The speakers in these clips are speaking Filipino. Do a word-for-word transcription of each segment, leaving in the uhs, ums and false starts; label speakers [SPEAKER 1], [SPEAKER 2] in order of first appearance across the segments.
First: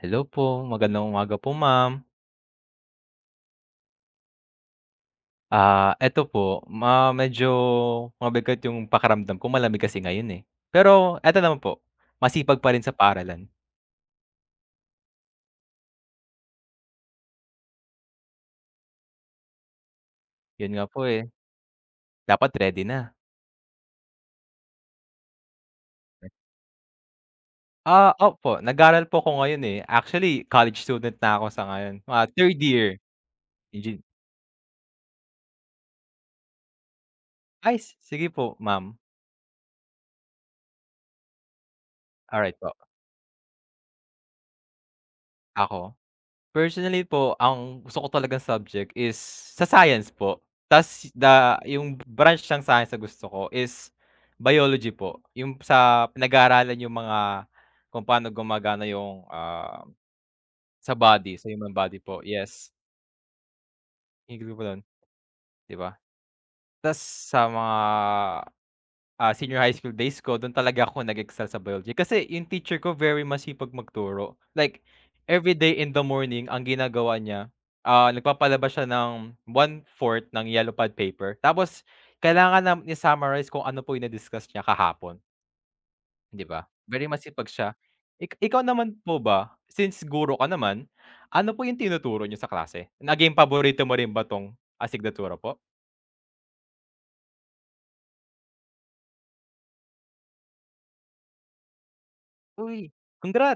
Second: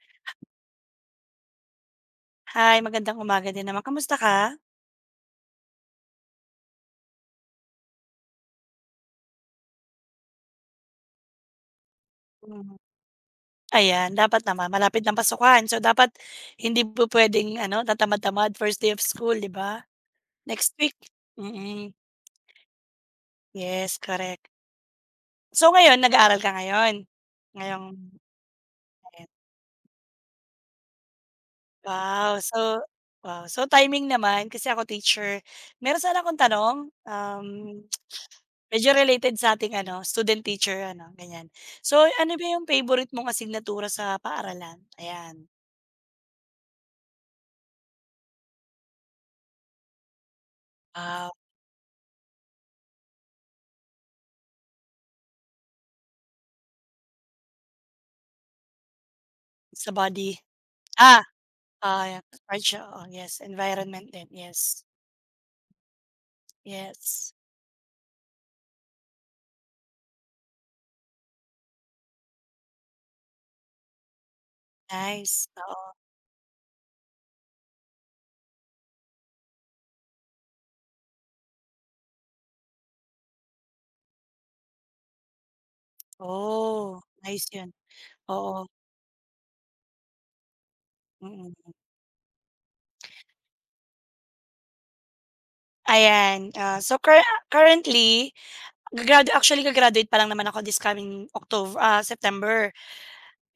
[SPEAKER 1] Hello po, magandang umaga po ma'am.
[SPEAKER 2] Hi, magandang umaga din naman. Kamusta ka?
[SPEAKER 1] Ah, eto po, ma medyo mabigat yung pakiramdam ko, malamig kasi ngayon, eh. Pero eto naman po, masipag pa
[SPEAKER 2] Hmm.
[SPEAKER 1] rin sa paaralan.
[SPEAKER 2] Ayan, dapat naman malapit ng pasukan. So, dapat hindi pupuwedeng ano, tatamad-tamad first day of school, 'di ba?
[SPEAKER 1] Yun
[SPEAKER 2] Next
[SPEAKER 1] nga
[SPEAKER 2] week.
[SPEAKER 1] po, eh,
[SPEAKER 2] Mm.
[SPEAKER 1] dapat ready na.
[SPEAKER 2] Yes, correct. So, ngayon nag-aaral ka ngayon? Ngayong
[SPEAKER 1] Ah, opo, nag-aaral po
[SPEAKER 2] Ayan.
[SPEAKER 1] ako ngayon, eh. Actually, college student na ako sa ngayon, mga
[SPEAKER 2] Wow,
[SPEAKER 1] three
[SPEAKER 2] so
[SPEAKER 1] year.
[SPEAKER 2] wow. So,
[SPEAKER 1] Engin
[SPEAKER 2] timing naman kasi ako teacher. Meron sana akong tanong, um,
[SPEAKER 1] ay s- sige po ma'am,
[SPEAKER 2] medyo related sa ating ano, student-teacher ano, ganyan. So, ano ba
[SPEAKER 1] alright
[SPEAKER 2] yung
[SPEAKER 1] po,
[SPEAKER 2] favorite mong asignatura sa paaralan? Ayan.
[SPEAKER 1] ako. Personally po, ang gusto ko talagang subject is sa science po. Tas
[SPEAKER 2] Wow.
[SPEAKER 1] da yung branch ng science na gusto ko is biology po. Yung sa pinag-aaralan yung mga kung paano gumagana yung, ah,
[SPEAKER 2] Sa body.
[SPEAKER 1] sa
[SPEAKER 2] Ah,
[SPEAKER 1] body, sa human body
[SPEAKER 2] oo,
[SPEAKER 1] po,
[SPEAKER 2] yan part
[SPEAKER 1] yes.
[SPEAKER 2] siya, oo, yes, environment din,
[SPEAKER 1] Agree po dun,
[SPEAKER 2] yes.
[SPEAKER 1] 'di ba? Tas
[SPEAKER 2] Yes,
[SPEAKER 1] sa mga Ah, senior high school days ko dun talaga ako nag-excel sa biology kasi yung teacher ko very masipag magturo. Like
[SPEAKER 2] nice,
[SPEAKER 1] every day
[SPEAKER 2] oo.
[SPEAKER 1] in the morning ang ginagawa niya, ah, nagpapalabas siya ng one fourth ng yellow pad paper tapos kailangan na ni summarize kung ano po yung na-discuss niya kahapon, 'di ba?
[SPEAKER 2] Oh,
[SPEAKER 1] Very
[SPEAKER 2] nice
[SPEAKER 1] masipag
[SPEAKER 2] yun,
[SPEAKER 1] siya. Ik ikaw
[SPEAKER 2] oo,
[SPEAKER 1] naman po ba, since guro ka naman, ano po
[SPEAKER 2] mm.
[SPEAKER 1] yung tinuturo niyo sa klase? Naging paborito mo rin ba 'tong asignatura po?
[SPEAKER 2] Ayan, ah, so cur currently gagradu actually ga-graduate pa lang naman ako this coming October ah, September.
[SPEAKER 1] Uy,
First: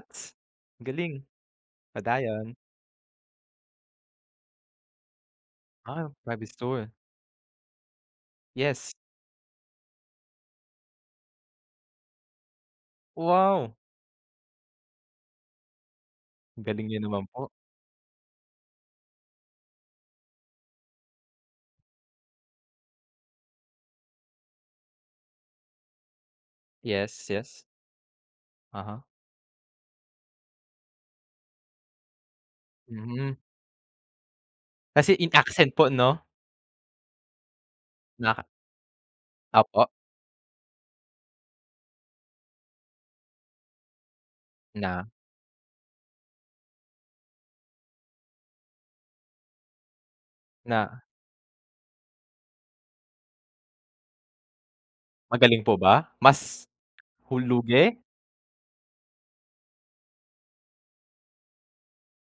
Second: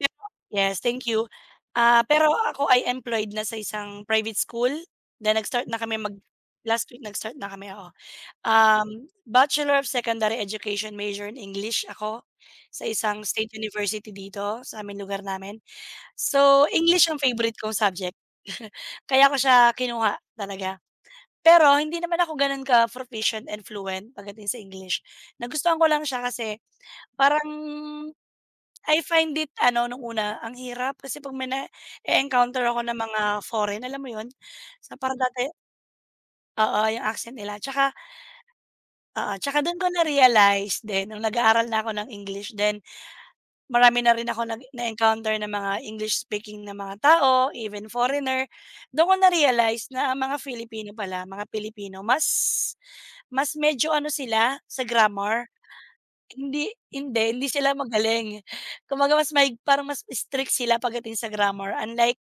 [SPEAKER 2] Pero yes,
[SPEAKER 1] Ang
[SPEAKER 2] thank
[SPEAKER 1] galing,
[SPEAKER 2] you. Ah, pero
[SPEAKER 1] padayon.
[SPEAKER 2] ako ay employed na sa isang private school, na nag-start na kami
[SPEAKER 1] Ah,
[SPEAKER 2] mag
[SPEAKER 1] private
[SPEAKER 2] last
[SPEAKER 1] store.
[SPEAKER 2] week nag-start na kami, oo.
[SPEAKER 1] Yes.
[SPEAKER 2] Um, Bachelor of Secondary Education major in English ako, sa isang state
[SPEAKER 1] Wow!
[SPEAKER 2] university dito sa aming lugar namin.
[SPEAKER 1] Ang
[SPEAKER 2] So,
[SPEAKER 1] galing niyo
[SPEAKER 2] English ang
[SPEAKER 1] naman po.
[SPEAKER 2] favorite kong subject. Kaya ko siya kinuha talaga. Pero hindi naman ako gano'n ka-proficient and fluent pagdating sa English. Nagustuhan ko lang siya kasi
[SPEAKER 1] Yes,
[SPEAKER 2] parang
[SPEAKER 1] yes.
[SPEAKER 2] I
[SPEAKER 1] Uh-huh.
[SPEAKER 2] find it ano nung una, ang hirap kasi 'pag may na encounter ako ng mga
[SPEAKER 1] Mm.
[SPEAKER 2] foreign, alam mo 'yun? Sa
[SPEAKER 1] Kasi
[SPEAKER 2] parang
[SPEAKER 1] in
[SPEAKER 2] dati,
[SPEAKER 1] accent po 'no?
[SPEAKER 2] oo, yung accent nila. Tsaka
[SPEAKER 1] Na
[SPEAKER 2] Oo, tsaka do'n ko
[SPEAKER 1] opo,
[SPEAKER 2] na-realize din nung nag-aaral na ako ng English, then marami na rin ako nag
[SPEAKER 1] na
[SPEAKER 2] na-encounter ng mga English speaking na mga tao, even foreigner. Do'n ko na-realize na ang mga Filipino
[SPEAKER 1] na
[SPEAKER 2] pala, mga Pilipino mas mas medyo ano sila sa grammar.
[SPEAKER 1] magaling po ba?
[SPEAKER 2] Hindi,
[SPEAKER 1] Mas
[SPEAKER 2] hindi, hindi sila
[SPEAKER 1] huluge?
[SPEAKER 2] magaling. Kumbaga mas mahig parang mas strict sila pagdating sa grammar, unlike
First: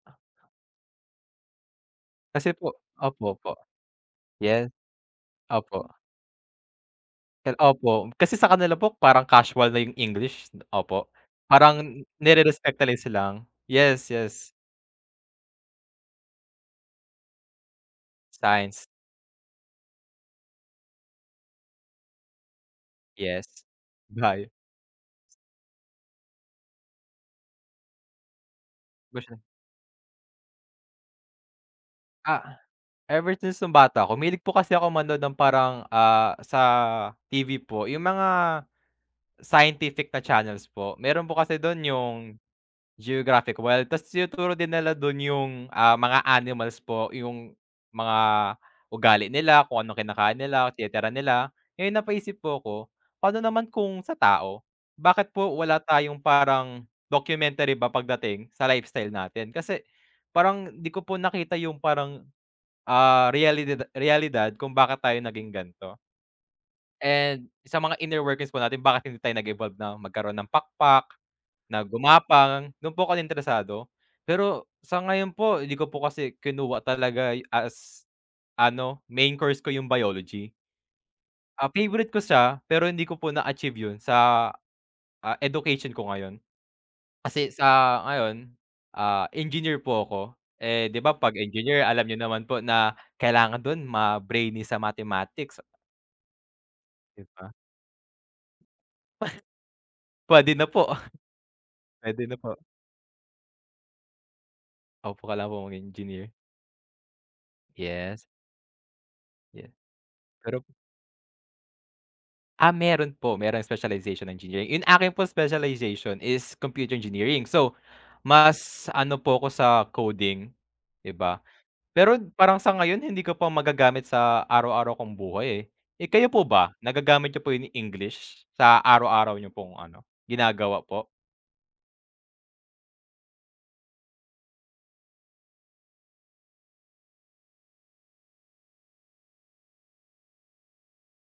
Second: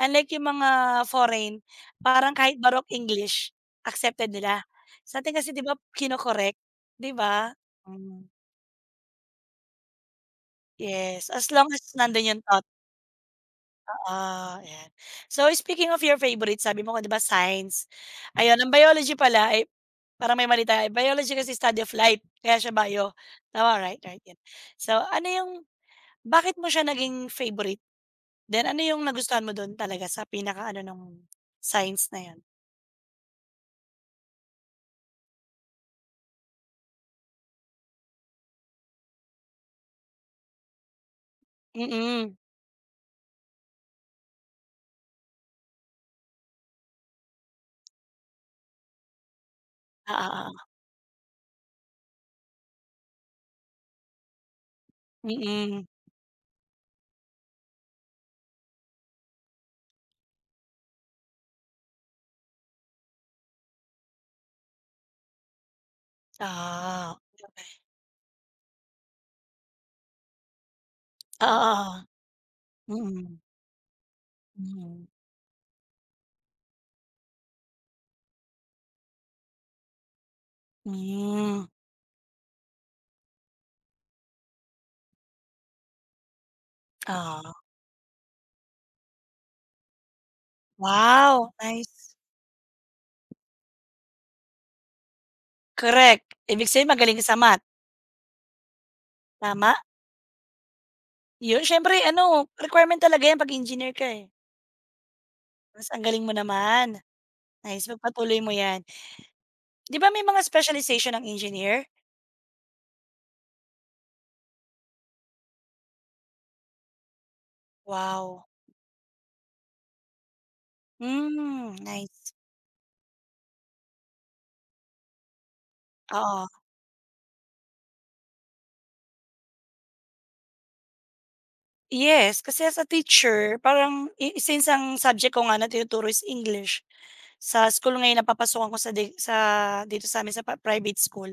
[SPEAKER 2] unlike yung mga foreign, parang
[SPEAKER 1] Kasi
[SPEAKER 2] kahit
[SPEAKER 1] po
[SPEAKER 2] Baroque
[SPEAKER 1] opo, opo.
[SPEAKER 2] English accepted nila.
[SPEAKER 1] Yes,
[SPEAKER 2] Sa'tin kasi 'di ba
[SPEAKER 1] opo.
[SPEAKER 2] kino-correct, 'di ba?
[SPEAKER 1] Kal Opo,
[SPEAKER 2] Hmm,
[SPEAKER 1] kasi sa kanila po parang casual na yung English, opo.
[SPEAKER 2] yes, as long
[SPEAKER 1] Parang
[SPEAKER 2] as nandun yung thought,
[SPEAKER 1] nire-respect nila yung slang. Yes,
[SPEAKER 2] oo,
[SPEAKER 1] yes.
[SPEAKER 2] ayan. So, speaking of your favorite sabi mo ko 'di ba science, ayun ang
[SPEAKER 1] Science,
[SPEAKER 2] biology pala ay parang may mali tayo, biology kasi study of life kaya siya bio,
[SPEAKER 1] yes.
[SPEAKER 2] tama, right, right, yun.
[SPEAKER 1] Bio.
[SPEAKER 2] So ano yung Bakit mo siya naging favorite? Then ano yung
[SPEAKER 1] Basta
[SPEAKER 2] nagustuhan mo dun talaga sa pinakaano nung science na yun?
[SPEAKER 1] Ah Ever since nung bata ako mahilig po kasi ako manood ng parang, ah, sa T V po yung mga scientific na channels po. Meron po kasi dun
[SPEAKER 2] Mm.
[SPEAKER 1] yung Geographic World ta's tinuturo din nila dun yung, ah, mga animals po, yung mga ugali nila, kung anong kinakain
[SPEAKER 2] ah oo.
[SPEAKER 1] nila, tinitira nila. Ngayon napaisip po ako, paano naman kung sa tao? Bakit po wala
[SPEAKER 2] Mm.
[SPEAKER 1] tayong parang documentary ba pagdating sa lifestyle natin? Kasi parang di ko po nakita yung parang ah, realidad realidad kung bakit tayo naging gan'to.
[SPEAKER 2] Ah,
[SPEAKER 1] And
[SPEAKER 2] okey.
[SPEAKER 1] sa mga inner workings po natin bakit hindi tayo nag-evolve na magkaroon ng pakpak, na
[SPEAKER 2] Oo,
[SPEAKER 1] gumapang, do'n po ako
[SPEAKER 2] mm.
[SPEAKER 1] interesado. Pero sa
[SPEAKER 2] Mm.
[SPEAKER 1] ngayon po hindi ko po kasi kinuha talaga y- as ano, main course ko yung biology.
[SPEAKER 2] Hmm,
[SPEAKER 1] Ah, favorite ko siya pero hindi ko po na-achieve yun sa, ah, education ko ngayon. Kasi
[SPEAKER 2] oo.
[SPEAKER 1] sa ngayon, ah, engineer po ako. Eh, 'di ba 'pag
[SPEAKER 2] Wow,
[SPEAKER 1] engineer alam
[SPEAKER 2] nice.
[SPEAKER 1] niyo naman po na kailangan dun ma-brainy sa mathematics,
[SPEAKER 2] Correct. Ibig sabihin magaling
[SPEAKER 1] 'di
[SPEAKER 2] ka sa
[SPEAKER 1] ba?
[SPEAKER 2] math, tama?
[SPEAKER 1] Puwede na po,
[SPEAKER 2] Yun siyempre
[SPEAKER 1] puwede
[SPEAKER 2] ano,
[SPEAKER 1] na po.
[SPEAKER 2] requirement talaga yan 'pag engineer ka, eh.
[SPEAKER 1] Opo, kailangan po
[SPEAKER 2] Mas ang galing
[SPEAKER 1] mag-engineer.
[SPEAKER 2] mo naman. Nice,
[SPEAKER 1] Yes,
[SPEAKER 2] pagpatuloy mo yan.
[SPEAKER 1] yes.
[SPEAKER 2] 'Di ba may mga
[SPEAKER 1] Pero
[SPEAKER 2] specialization ang engineer?
[SPEAKER 1] ah, meron po, merong specialization ng engineering. Yung akin po specialization is computer engineering. So,
[SPEAKER 2] Wow.
[SPEAKER 1] mas ano po ako sa coding, 'di ba?
[SPEAKER 2] Hmm,
[SPEAKER 1] Pero
[SPEAKER 2] nice.
[SPEAKER 1] parang sa ngayon hindi ko pa magagamit sa araw-araw kong buhay, eh. Eh, kayo po
[SPEAKER 2] Oo.
[SPEAKER 1] ba nagagamit niyo po yung English sa araw-araw niyo pong ano, ginagawa po,
[SPEAKER 2] Yes, kasi as a teacher parang i since ang subject ko nga na tinuturo is English, sa school ngayon napapasokan ko sa di sa dito sa'min sa pa private school,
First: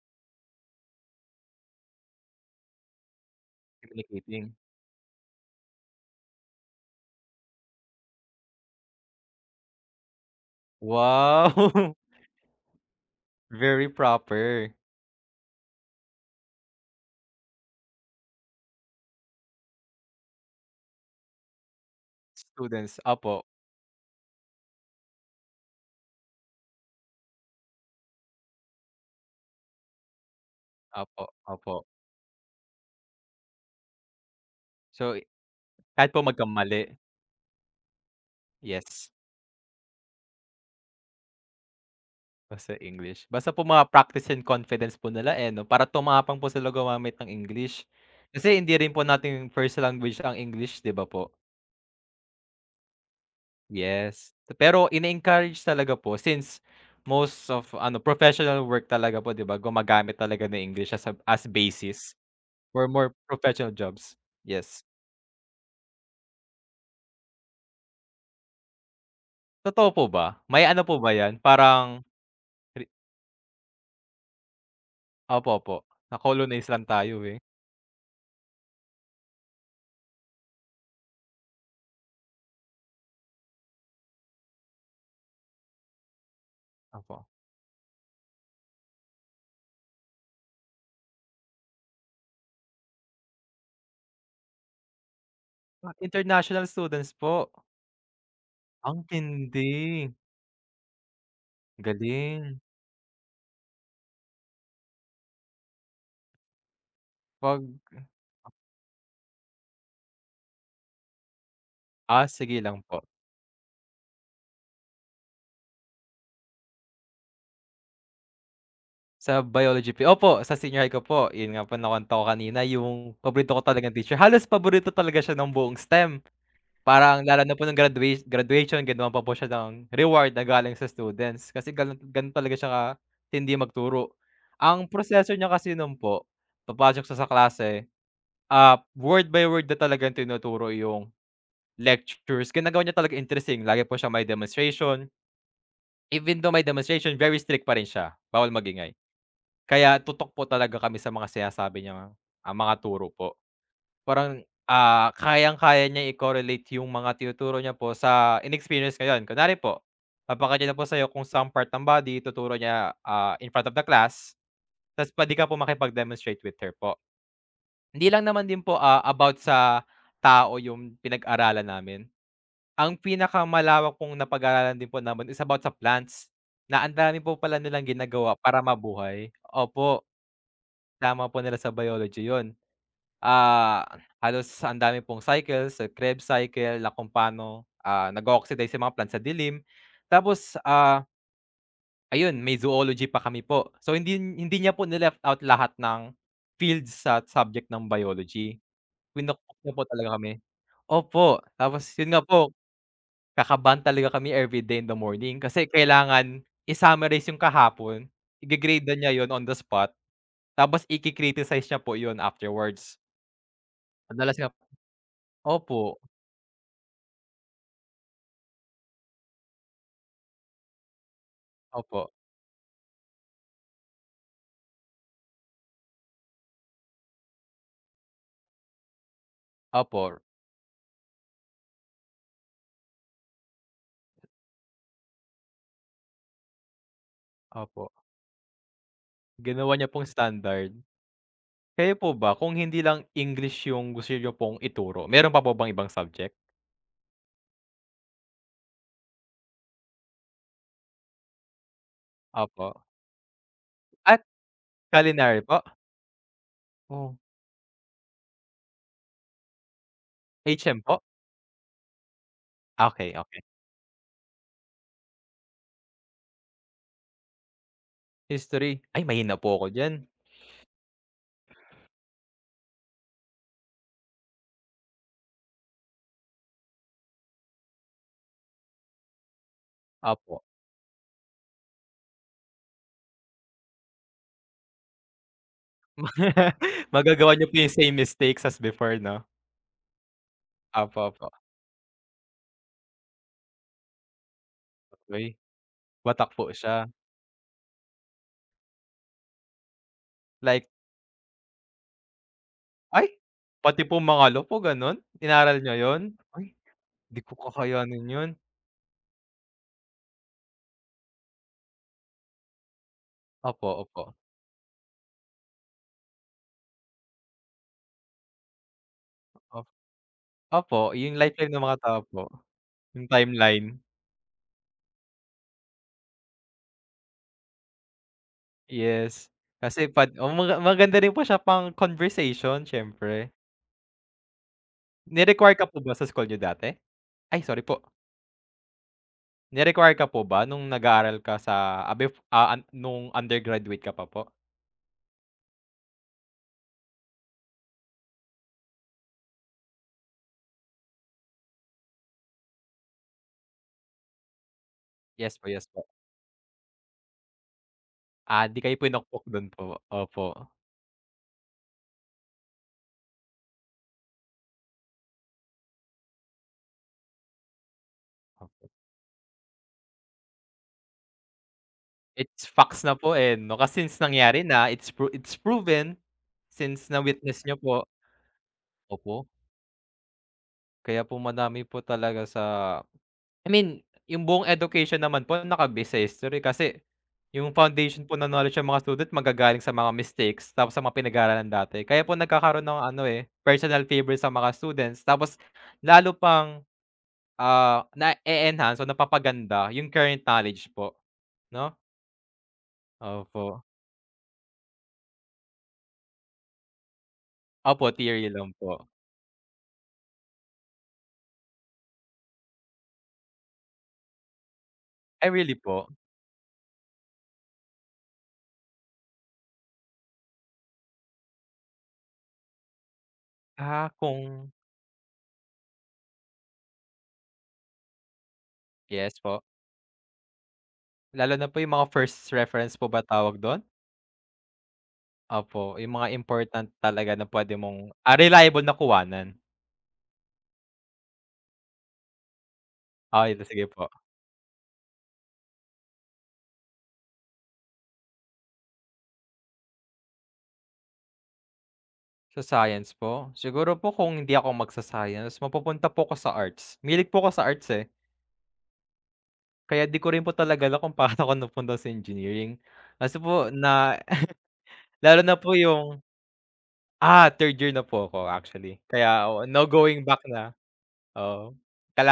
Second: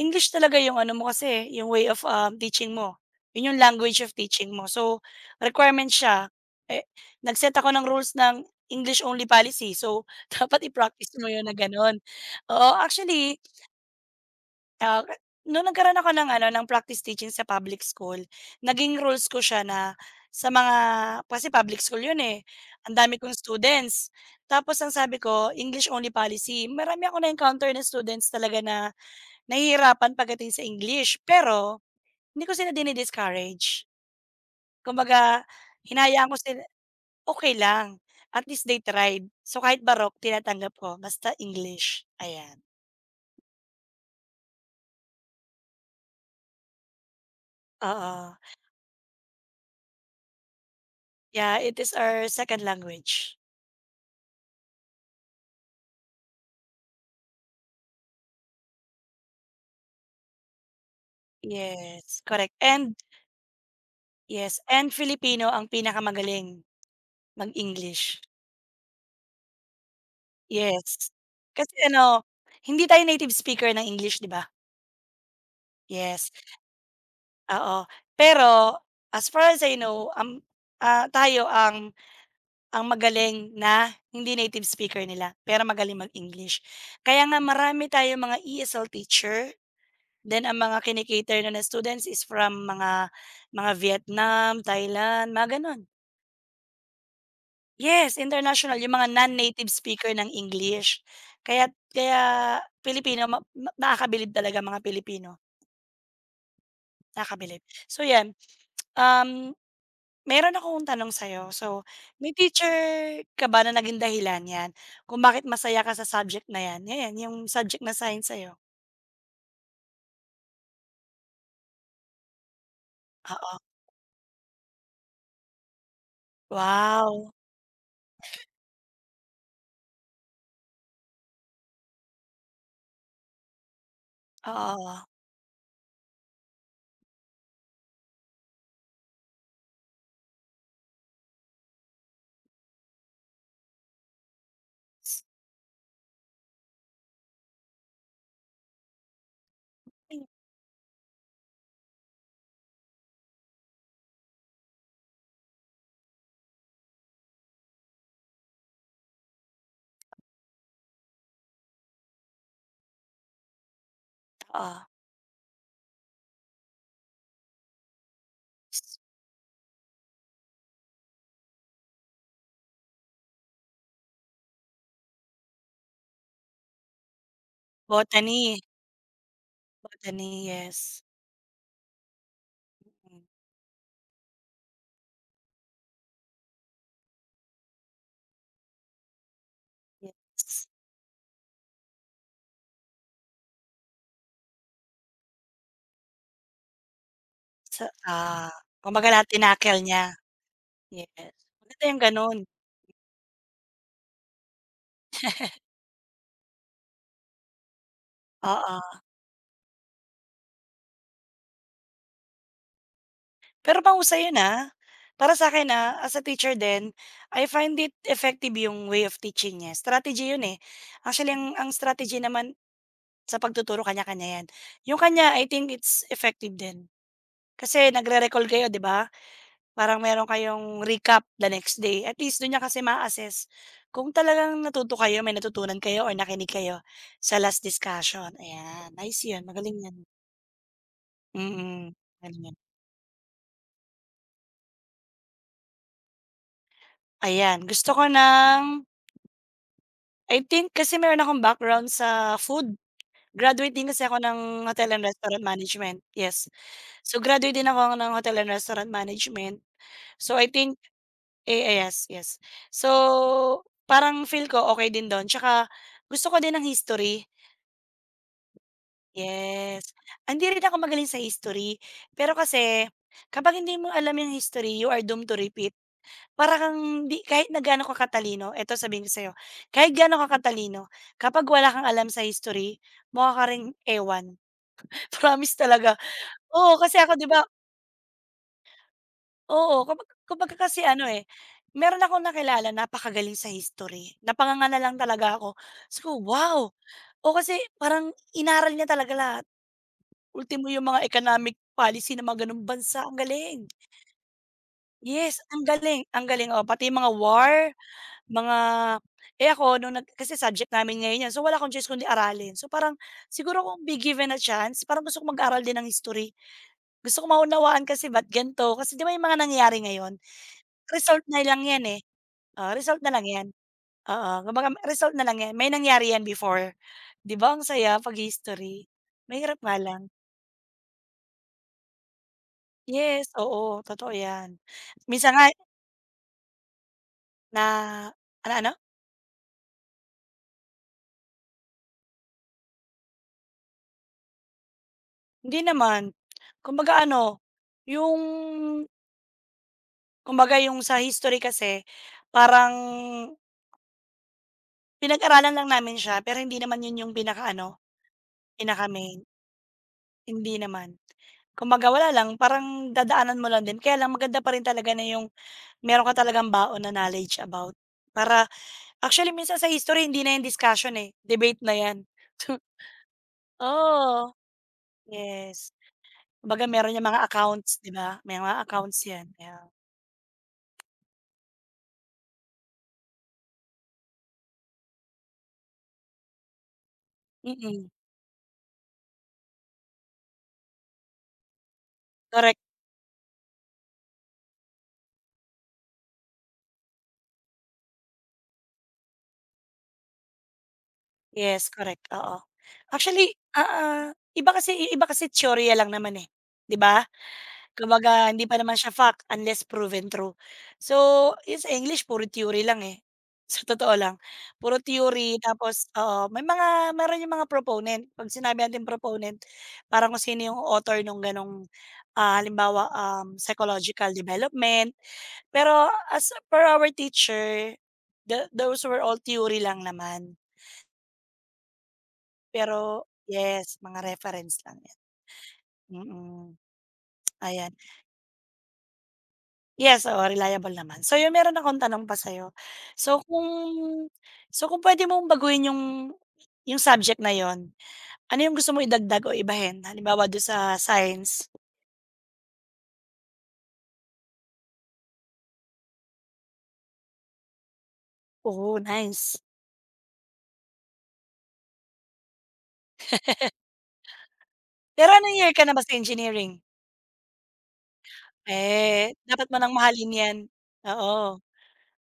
[SPEAKER 2] English talaga yung ano mo kasi, yung way of, um, teaching mo. Yun yung language of teaching
[SPEAKER 1] communicating?
[SPEAKER 2] mo. So, requirement siya, eh, nag ako ng rules ng English only policy. So, dapat i-practice mo yun na
[SPEAKER 1] Wow,
[SPEAKER 2] gano'n. Oo, actually,
[SPEAKER 1] very proper
[SPEAKER 2] Ah, nung nagkaroon ako ng ano, ng practice teaching sa public school, naging rules ko siya na sa mga kasi public school 'yun, eh, ang
[SPEAKER 1] students.
[SPEAKER 2] dami kong
[SPEAKER 1] Opo,
[SPEAKER 2] students. Tapos ang sabi ko, English only policy. Marami ako na-encounter na students talaga na nahihirapan pagdating sa English,
[SPEAKER 1] opo, opo.
[SPEAKER 2] pero hindi ko sila dini-discourage.
[SPEAKER 1] So,
[SPEAKER 2] Kumbaga,
[SPEAKER 1] kahit po
[SPEAKER 2] hinahayaan ko sila,
[SPEAKER 1] magkamali,
[SPEAKER 2] okay lang, at least they
[SPEAKER 1] yes,
[SPEAKER 2] tried. So, kahit Baroque tinatanggap ko basta English, ayan.
[SPEAKER 1] basta English. Basta po ma-practice and confidence po nila, eh, 'no, para tumapang po sila gumamit ng English.
[SPEAKER 2] Oo.
[SPEAKER 1] Kasi hindi rin po nating first language ang English, 'di ba po?
[SPEAKER 2] Yeah, it is our second language.
[SPEAKER 1] Yes. Pero ine-encourage talaga po since most of ano, professional work talaga po 'di ba, gumagamit talaga ng English as a as basis
[SPEAKER 2] Yes, correct,
[SPEAKER 1] for
[SPEAKER 2] and
[SPEAKER 1] more professional jobs.
[SPEAKER 2] yes,
[SPEAKER 1] Yes.
[SPEAKER 2] and Filipino ang pinakamagaling mag-English.
[SPEAKER 1] Totoo po ba? May ano po ba
[SPEAKER 2] Yes,
[SPEAKER 1] 'yan,
[SPEAKER 2] kasi
[SPEAKER 1] parang
[SPEAKER 2] ano,
[SPEAKER 1] re
[SPEAKER 2] hindi tayo native speaker ng English, 'di ba?
[SPEAKER 1] opo, opo.
[SPEAKER 2] Yes,
[SPEAKER 1] Na-colonize lang tayo, eh.
[SPEAKER 2] oo. Pero as far as I know, um, ah, tayo ang ang magaling na hindi native speaker nila, pero magaling mag-English. Kaya
[SPEAKER 1] Opo.
[SPEAKER 2] nga marami tayong mga E S L teacher, then ang mga kini na na students is from mga mga Vietnam, Thailand, mga gano'n.
[SPEAKER 1] Ah, international students po.
[SPEAKER 2] Yes, international yung
[SPEAKER 1] Ang
[SPEAKER 2] mga
[SPEAKER 1] tindi,
[SPEAKER 2] non-native speaker ng English. Kaya kaya
[SPEAKER 1] galing.
[SPEAKER 2] Pilipino ma ma nakakabilib talaga mga Pilipino, nakakabilib.
[SPEAKER 1] 'Pag
[SPEAKER 2] So 'yan, um, meron akong tanong sa'yo. So,
[SPEAKER 1] ah,
[SPEAKER 2] may
[SPEAKER 1] sige
[SPEAKER 2] teacher
[SPEAKER 1] lang po.
[SPEAKER 2] ka ba na naging dahilan 'yan kung bakit masaya ka sa subject na 'yan? 'Yan, yung subject na science sa'yo?
[SPEAKER 1] Sa biology po opo, sa senior high ko po, yun nga po nakwento ko kanina yung paborito
[SPEAKER 2] Oo.
[SPEAKER 1] ko talagang teacher, halos paborito talaga siya ng buong STEM. Parang
[SPEAKER 2] Wow!
[SPEAKER 1] lalo na po ng gradua graduation ginawan pa po siya ng reward na galing sa students kasi ganun ganun talaga siya katindi magturo. Ang
[SPEAKER 2] Oo,
[SPEAKER 1] proseso niya kasi nun po, papasok siya sa klase, ah, word by word na talagang tinuturo yung lectures, ginagawa niya talaga interesting, lagi po siyang may demonstration, even though may demonstration very strict pa rin siya, bawal magingay. Kaya
[SPEAKER 2] hmm,
[SPEAKER 1] tutok po talaga kami sa mga sinasabi niyang, ah, mga turo po. Parang, ah, kayang-kaya niya i-correlate yung mga tinuturo niya po sa in-experience ko yun. Kunwari po, papakita niya po sa'yo kung saang part ng body ituturo niya, ah, in front of the class,
[SPEAKER 2] oo.
[SPEAKER 1] ta's puwede ka po makipag-demonstrate with her po. Hindi lang naman din po, ah, about sa tao yung pinag-aralan namin. Ang pinakamalawak pong napag-aralan din po namin is about sa plants, na ang dami po pala nilang ginagawa
[SPEAKER 2] Botany,
[SPEAKER 1] para mabuhay. Opo,
[SPEAKER 2] Botany, yes.
[SPEAKER 1] tama po nila sa biology yun.
[SPEAKER 2] Hmm,
[SPEAKER 1] Ah, halos ang dami pong cycles, sa Krebs cycle na kung paano, ah, nag oxidize yung mga plants sa dilim. Tapos,
[SPEAKER 2] yes.
[SPEAKER 1] ah, ayun may zoology pa kami po. So hindi hindi niya po ni out lahat ng fields sa subject
[SPEAKER 2] Sa
[SPEAKER 1] ng
[SPEAKER 2] ah,
[SPEAKER 1] biology.
[SPEAKER 2] Kumbaga na
[SPEAKER 1] Pinokpok niya
[SPEAKER 2] tinackle
[SPEAKER 1] po
[SPEAKER 2] niya.
[SPEAKER 1] talaga kami.
[SPEAKER 2] Yes,
[SPEAKER 1] Opo, tapos
[SPEAKER 2] maganda yung
[SPEAKER 1] yun nga
[SPEAKER 2] gano'n,
[SPEAKER 1] po, kakabahan talaga kami everyday in the morning kasi kailangan i-summarize yung kahapon, i grade na
[SPEAKER 2] oo.
[SPEAKER 1] niya yun on the spot, tapos iki-criticize niya po yun afterwards.
[SPEAKER 2] Pero mahusay
[SPEAKER 1] Madalas
[SPEAKER 2] yun,
[SPEAKER 1] nga
[SPEAKER 2] ah. Para sa'kin,
[SPEAKER 1] opo,
[SPEAKER 2] ah, as a teacher din, I find it effective yung way of teaching niya, strategy yun, eh. Actually ang ang
[SPEAKER 1] opo,
[SPEAKER 2] strategy naman sa pagtuturo kanya-kanya yan. Yung kanya I think it's effective din. Kasi nagre-recall kayo 'di ba? Parang
[SPEAKER 1] opo,
[SPEAKER 2] meron kayong recap the next day, at least dun niya kasi ma-assess kung talagang natuto kayo, may natutunan kayo or nakinig kayo sa last
[SPEAKER 1] opo.
[SPEAKER 2] discussion, ayan. Nice yun,
[SPEAKER 1] Ginawa
[SPEAKER 2] magaling
[SPEAKER 1] niya
[SPEAKER 2] yan.
[SPEAKER 1] pong standard. Kayo
[SPEAKER 2] Mm,
[SPEAKER 1] po ba
[SPEAKER 2] galing
[SPEAKER 1] kung
[SPEAKER 2] yan.
[SPEAKER 1] hindi lang English yung gusto niyo pong ituro, meron pa po bang ibang subject?
[SPEAKER 2] Ayan, gusto ko ng I think kasi meron akong background sa
[SPEAKER 1] Opo.
[SPEAKER 2] food. Graduate din kasi ako
[SPEAKER 1] At
[SPEAKER 2] ng Hotel and
[SPEAKER 1] culinary
[SPEAKER 2] Restaurant
[SPEAKER 1] po?
[SPEAKER 2] Management, yes.
[SPEAKER 1] Oh,
[SPEAKER 2] So, graduate din ako ng Hotel and Restaurant Management. So, I think
[SPEAKER 1] H M po?
[SPEAKER 2] eh, eh, yes, yes.
[SPEAKER 1] Okey, okey.
[SPEAKER 2] So, parang feel ko okay din dun tsaka gusto ko din ng history,
[SPEAKER 1] History? Ay mahina po ako
[SPEAKER 2] yes.
[SPEAKER 1] diyan.
[SPEAKER 2] Hindi rin ako magaling sa history, pero kasi kapag hindi mo alam yung history, you are doomed to repeat. Para kang di kahit na gaano ka katalino, eto sabihin ko sa'yo, kahit gaano ka
[SPEAKER 1] Opo.
[SPEAKER 2] katalino, kapag wala kang alam sa history, mukha ka ring ewan. Promise talaga. Oo, kasi ako 'di
[SPEAKER 1] Magagawa
[SPEAKER 2] ba,
[SPEAKER 1] niyo po yung same mistakes as before 'no?
[SPEAKER 2] oo, kumba kumbaga kasi
[SPEAKER 1] Opo,
[SPEAKER 2] ano, eh,
[SPEAKER 1] opo.
[SPEAKER 2] meron akong nakilala napakagaling sa history, napanganga lang
[SPEAKER 1] Okey.
[SPEAKER 2] talaga ako. Sabi ko,
[SPEAKER 1] Watak po
[SPEAKER 2] "Wow!"
[SPEAKER 1] siya.
[SPEAKER 2] Oo, kasi parang inaral niya talaga lahat, ultimo
[SPEAKER 1] Like,
[SPEAKER 2] yung mga economic policy ng mga gano'ng
[SPEAKER 1] ay
[SPEAKER 2] bansa, ang galing.
[SPEAKER 1] pati po mga law po gano'n?
[SPEAKER 2] Yes,
[SPEAKER 1] Inaral
[SPEAKER 2] ang
[SPEAKER 1] niyo 'yun?
[SPEAKER 2] galing, ang
[SPEAKER 1] Ay,
[SPEAKER 2] galing, oo, pati yung mga
[SPEAKER 1] 'di ko
[SPEAKER 2] war.
[SPEAKER 1] kakayanin 'yun.
[SPEAKER 2] Mga eh, ako nung nag kasi subject namin ngayon 'yan, so wala akong choice kundi aralin. So parang siguro
[SPEAKER 1] Opo,
[SPEAKER 2] kung be
[SPEAKER 1] opo.
[SPEAKER 2] given a chance, parang gusto kong mag-aral din ng history. Gusto ko maunawaan kasi ba't ganito, kasi 'di ba yung mga
[SPEAKER 1] Op
[SPEAKER 2] nangyayari ngayon,
[SPEAKER 1] Opo, yung
[SPEAKER 2] result na
[SPEAKER 1] lifeline
[SPEAKER 2] lang
[SPEAKER 1] ng mga
[SPEAKER 2] 'yan,
[SPEAKER 1] tao
[SPEAKER 2] eh.
[SPEAKER 1] po,
[SPEAKER 2] Oo, result
[SPEAKER 1] yung
[SPEAKER 2] na lang 'yan.
[SPEAKER 1] timeline.
[SPEAKER 2] Oo, kumbaga result na lang 'yan, may nangyari 'yan before. 'Di ba ang saya 'pag history?
[SPEAKER 1] Yes,
[SPEAKER 2] Mahirap nga
[SPEAKER 1] kasi
[SPEAKER 2] lang.
[SPEAKER 1] pad o maga maganda rin po siya pang conversation
[SPEAKER 2] Yes,
[SPEAKER 1] siyempre.
[SPEAKER 2] oo, totoo 'yan. Minsan nga
[SPEAKER 1] Ni-require ka po ba sa school niyo dati? Ay sorry
[SPEAKER 2] na
[SPEAKER 1] po,
[SPEAKER 2] ano, ano?
[SPEAKER 1] ni-require ka po ba nung nag-aaral ka sa, ah, bef ah, an nung undergraduate ka pa po?
[SPEAKER 2] Hindi naman. Kumbaga ano, yung Kumbaga yung sa history kasi parang
[SPEAKER 1] Yes po,
[SPEAKER 2] pinag-aralan
[SPEAKER 1] yes
[SPEAKER 2] lang
[SPEAKER 1] po.
[SPEAKER 2] namin siya pero hindi naman yun yung pinaka-ano,
[SPEAKER 1] Ah, 'di kayo
[SPEAKER 2] pinaka-main,
[SPEAKER 1] pinukpok dun po, opo,
[SPEAKER 2] hindi naman. Kumbaga wala lang, parang dadaanan mo lang din kaya lang maganda pa rin talaga na yung meron ka talagang baon na knowledge about para
[SPEAKER 1] opo.
[SPEAKER 2] actually minsan sa history hindi na yan discussion, eh, debate na yan.
[SPEAKER 1] It's facts na po, eh, 'no, kasi since
[SPEAKER 2] Oo,
[SPEAKER 1] nangyari na, it's pro it's
[SPEAKER 2] yes.
[SPEAKER 1] proven,
[SPEAKER 2] Kumbaga
[SPEAKER 1] since
[SPEAKER 2] meron yung mga
[SPEAKER 1] na-witness niyo
[SPEAKER 2] accounts,
[SPEAKER 1] po,
[SPEAKER 2] 'di ba? May mga accounts
[SPEAKER 1] opo.
[SPEAKER 2] yan, kaya
[SPEAKER 1] Kaya po madami po talaga sa I mean, yung buong education naman po nakabase sa history kasi yung
[SPEAKER 2] mm,
[SPEAKER 1] foundation po ng knowledge ng mga student magagaling sa mga mistakes tapos sa mga pinag-aralan dati. Kaya po
[SPEAKER 2] correct.
[SPEAKER 1] nagkakaroon ng ano, eh, personal favor sa mga students tapos lalo pang, ah, na enhance o napapaganda yung current knowledge po,
[SPEAKER 2] Yes,
[SPEAKER 1] 'no?
[SPEAKER 2] correct, oo. Actually,
[SPEAKER 1] Opo.
[SPEAKER 2] ah, ah, iba kasi iba kasi tyorya lang naman, eh, 'di ba?
[SPEAKER 1] Opo, theory
[SPEAKER 2] Kumbaga hindi
[SPEAKER 1] lang
[SPEAKER 2] pa naman
[SPEAKER 1] po.
[SPEAKER 2] siya fact unless proven true. So, yun sa English puro theory lang, eh, sa totoo lang. Puro
[SPEAKER 1] Ay,
[SPEAKER 2] theory
[SPEAKER 1] really po?
[SPEAKER 2] tapos oo, may mga meron yung mga proponent. 'Pag sinabi nating proponent, parang kung sino yung author nung ganong, ah, halimbawa, um,
[SPEAKER 1] Ah,
[SPEAKER 2] psychological
[SPEAKER 1] kung
[SPEAKER 2] development. Pero as per our teacher, the those were
[SPEAKER 1] yes
[SPEAKER 2] all
[SPEAKER 1] po.
[SPEAKER 2] theory lang naman.
[SPEAKER 1] Lalo na po yung mga first reference po ba
[SPEAKER 2] Pero
[SPEAKER 1] tawag dun?
[SPEAKER 2] yes, mga reference lang 'yan,
[SPEAKER 1] Opo, yung mga
[SPEAKER 2] mm.
[SPEAKER 1] important talaga na puwede
[SPEAKER 2] Ayan,
[SPEAKER 1] mong, ah, reliable na kuhanan.
[SPEAKER 2] yes, oo, reliable naman. So 'yun, meron akong tanong pa sa'yo. So
[SPEAKER 1] Ay,
[SPEAKER 2] kung
[SPEAKER 1] sige po.
[SPEAKER 2] so kung puwede mong baguhin yung yung subject na yon, ano yung gusto mo idagdag o ibahin? Halimbawa do'n sa science.
[SPEAKER 1] Sa science po, siguro po kung hindi ako magsa-science mapupunta po ako sa arts. Mahilig po ako sa arts, eh,
[SPEAKER 2] Oh, nice.
[SPEAKER 1] kaya di ko rin po talaga alam kung paano ako napunta sa engineering. Kasi po na
[SPEAKER 2] Pero
[SPEAKER 1] lalo na
[SPEAKER 2] anong year
[SPEAKER 1] po
[SPEAKER 2] ka na ba sa
[SPEAKER 1] yung
[SPEAKER 2] engineering?
[SPEAKER 1] ah, third year na po ako actually.
[SPEAKER 2] Eh,
[SPEAKER 1] Kaya oo,
[SPEAKER 2] dapat mo
[SPEAKER 1] no
[SPEAKER 2] nang
[SPEAKER 1] going
[SPEAKER 2] mahalin
[SPEAKER 1] back
[SPEAKER 2] 'yan.
[SPEAKER 1] na,
[SPEAKER 2] Oo,
[SPEAKER 1] oo.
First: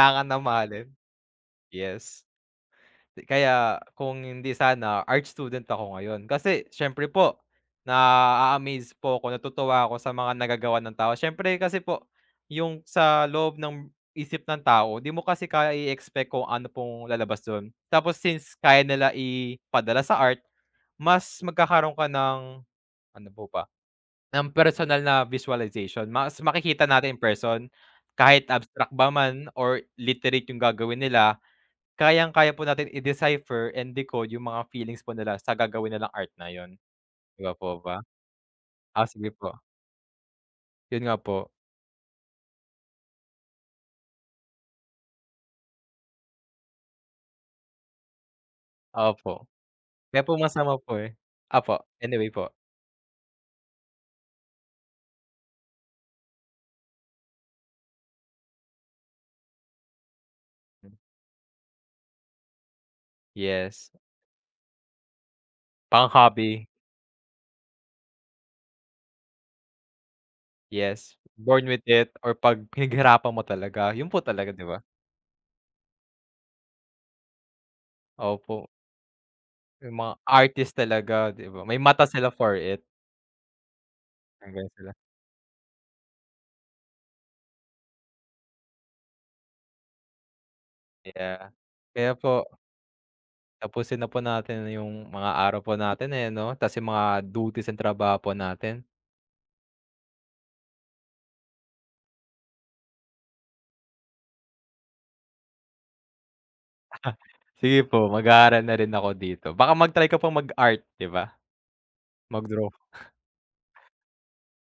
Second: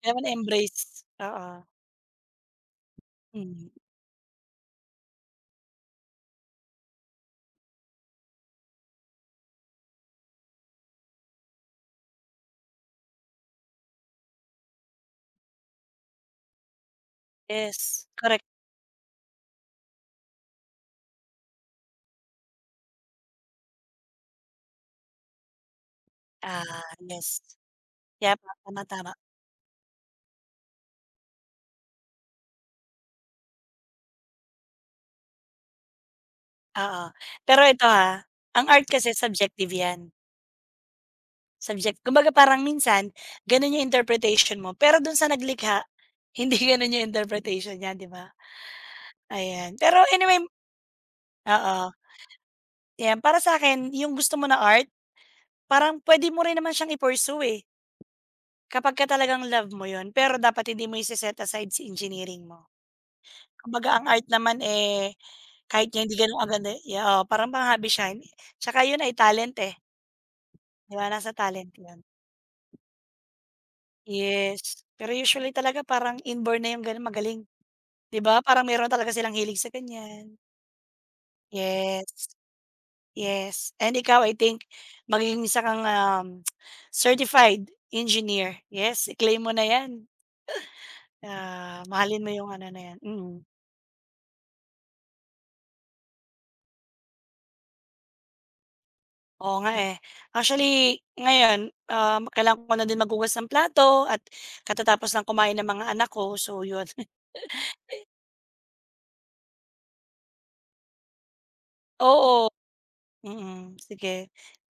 [SPEAKER 2] kaya mo
[SPEAKER 1] na mahalin,
[SPEAKER 2] na-embrace. Oo,
[SPEAKER 1] yes.
[SPEAKER 2] mm,
[SPEAKER 1] Kaya kung hindi sana art student ako ngayon. Kasi siyempre po na amaze po ako, natutuwa ako sa mga nagagawa ng tao. Siyempre kasi po yung sa loob ng isip ng tao, 'di mo kasi kaya i-expect kung ano pong lalabas dun.
[SPEAKER 2] yes,
[SPEAKER 1] Tapos
[SPEAKER 2] correct.
[SPEAKER 1] since kaya nila ipadala sa art, mas magkakaroon ka ng ano po pa ng personal na visualization. Mas
[SPEAKER 2] Ah,
[SPEAKER 1] makikita natin in
[SPEAKER 2] yes.
[SPEAKER 1] person
[SPEAKER 2] Yep,
[SPEAKER 1] kahit
[SPEAKER 2] tama,
[SPEAKER 1] abstract ba
[SPEAKER 2] tama.
[SPEAKER 1] man or literate yung gagawin nila. Kayang-kaya po natin i-decipher and decode yung mga feelings po nila sa gagawin nilang art na yun,
[SPEAKER 2] Oo.
[SPEAKER 1] 'di ba
[SPEAKER 2] Pero
[SPEAKER 1] po
[SPEAKER 2] ito,
[SPEAKER 1] ba?
[SPEAKER 2] ha, ang art kasi
[SPEAKER 1] Ah, sige po,
[SPEAKER 2] subjective 'yan,
[SPEAKER 1] yun nga po,
[SPEAKER 2] subject kumbaga parang minsan gano'n 'yung interpretation mo, pero do'n sa naglikha, hindi gano'n 'yung interpretation niya, 'di ba?
[SPEAKER 1] opo.
[SPEAKER 2] Ayan. Pero
[SPEAKER 1] Kaya po
[SPEAKER 2] anyway,
[SPEAKER 1] masama po, eh. Opo,
[SPEAKER 2] oo,
[SPEAKER 1] anyway po.
[SPEAKER 2] 'yan para sa akin, 'yung gusto mo na art, parang pwede mo rin naman siyang i-pursue, eh, kapagka talagang love mo 'yun, pero dapat hindi mo ise-set aside si engineering mo. Kumbaga
[SPEAKER 1] Yes,
[SPEAKER 2] ang art naman, eh, kahit nga hindi gano'n
[SPEAKER 1] pang-hobby,
[SPEAKER 2] kaganda, yeah, oo, parang pang-hobby siya, tsaka 'yun ay talent, eh, 'di ba,
[SPEAKER 1] yes,
[SPEAKER 2] nasa
[SPEAKER 1] born
[SPEAKER 2] talent
[SPEAKER 1] with
[SPEAKER 2] 'yun.
[SPEAKER 1] it or 'pag pinaghirapan mo talaga, yun po talaga,
[SPEAKER 2] Yes,
[SPEAKER 1] 'di ba?
[SPEAKER 2] pero usually talaga parang inborn na yung gano'n magaling, 'di ba? Parang
[SPEAKER 1] Opo,
[SPEAKER 2] meron talaga silang hilig sa
[SPEAKER 1] yung mga
[SPEAKER 2] ganyan.
[SPEAKER 1] artist talaga, 'di ba, may mata sila
[SPEAKER 2] Yes,
[SPEAKER 1] for it,
[SPEAKER 2] yes, and ikaw I
[SPEAKER 1] hanggang
[SPEAKER 2] think
[SPEAKER 1] sila
[SPEAKER 2] magiging isa kang, um, certified engineer. Yes, i-claim mo na 'yan,
[SPEAKER 1] yeah.
[SPEAKER 2] ah,
[SPEAKER 1] Kaya
[SPEAKER 2] mahalin mo
[SPEAKER 1] po,
[SPEAKER 2] yung ano na 'yan, mm.
[SPEAKER 1] tapusin na po natin yung mga araw po natin, eh, 'no, ta's yung mga duties and trabaho po natin.
[SPEAKER 2] Oo nga, eh. Actually ngayon, um, kailangan ko na din maghugas ng plato at katatapos lang kumain ng mga anak ko, so 'yun.
[SPEAKER 1] Sige po, mag-aaral na rin ako dito. Baka mag-try ka pang mag-art, 'di ba?
[SPEAKER 2] Oo.
[SPEAKER 1] Mag-draw.
[SPEAKER 2] Mm, sige.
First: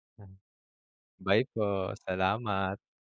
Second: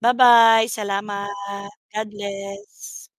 [SPEAKER 2] Ba-bye, salamat.
[SPEAKER 1] Bye po,
[SPEAKER 2] God
[SPEAKER 1] salamat.
[SPEAKER 2] bless.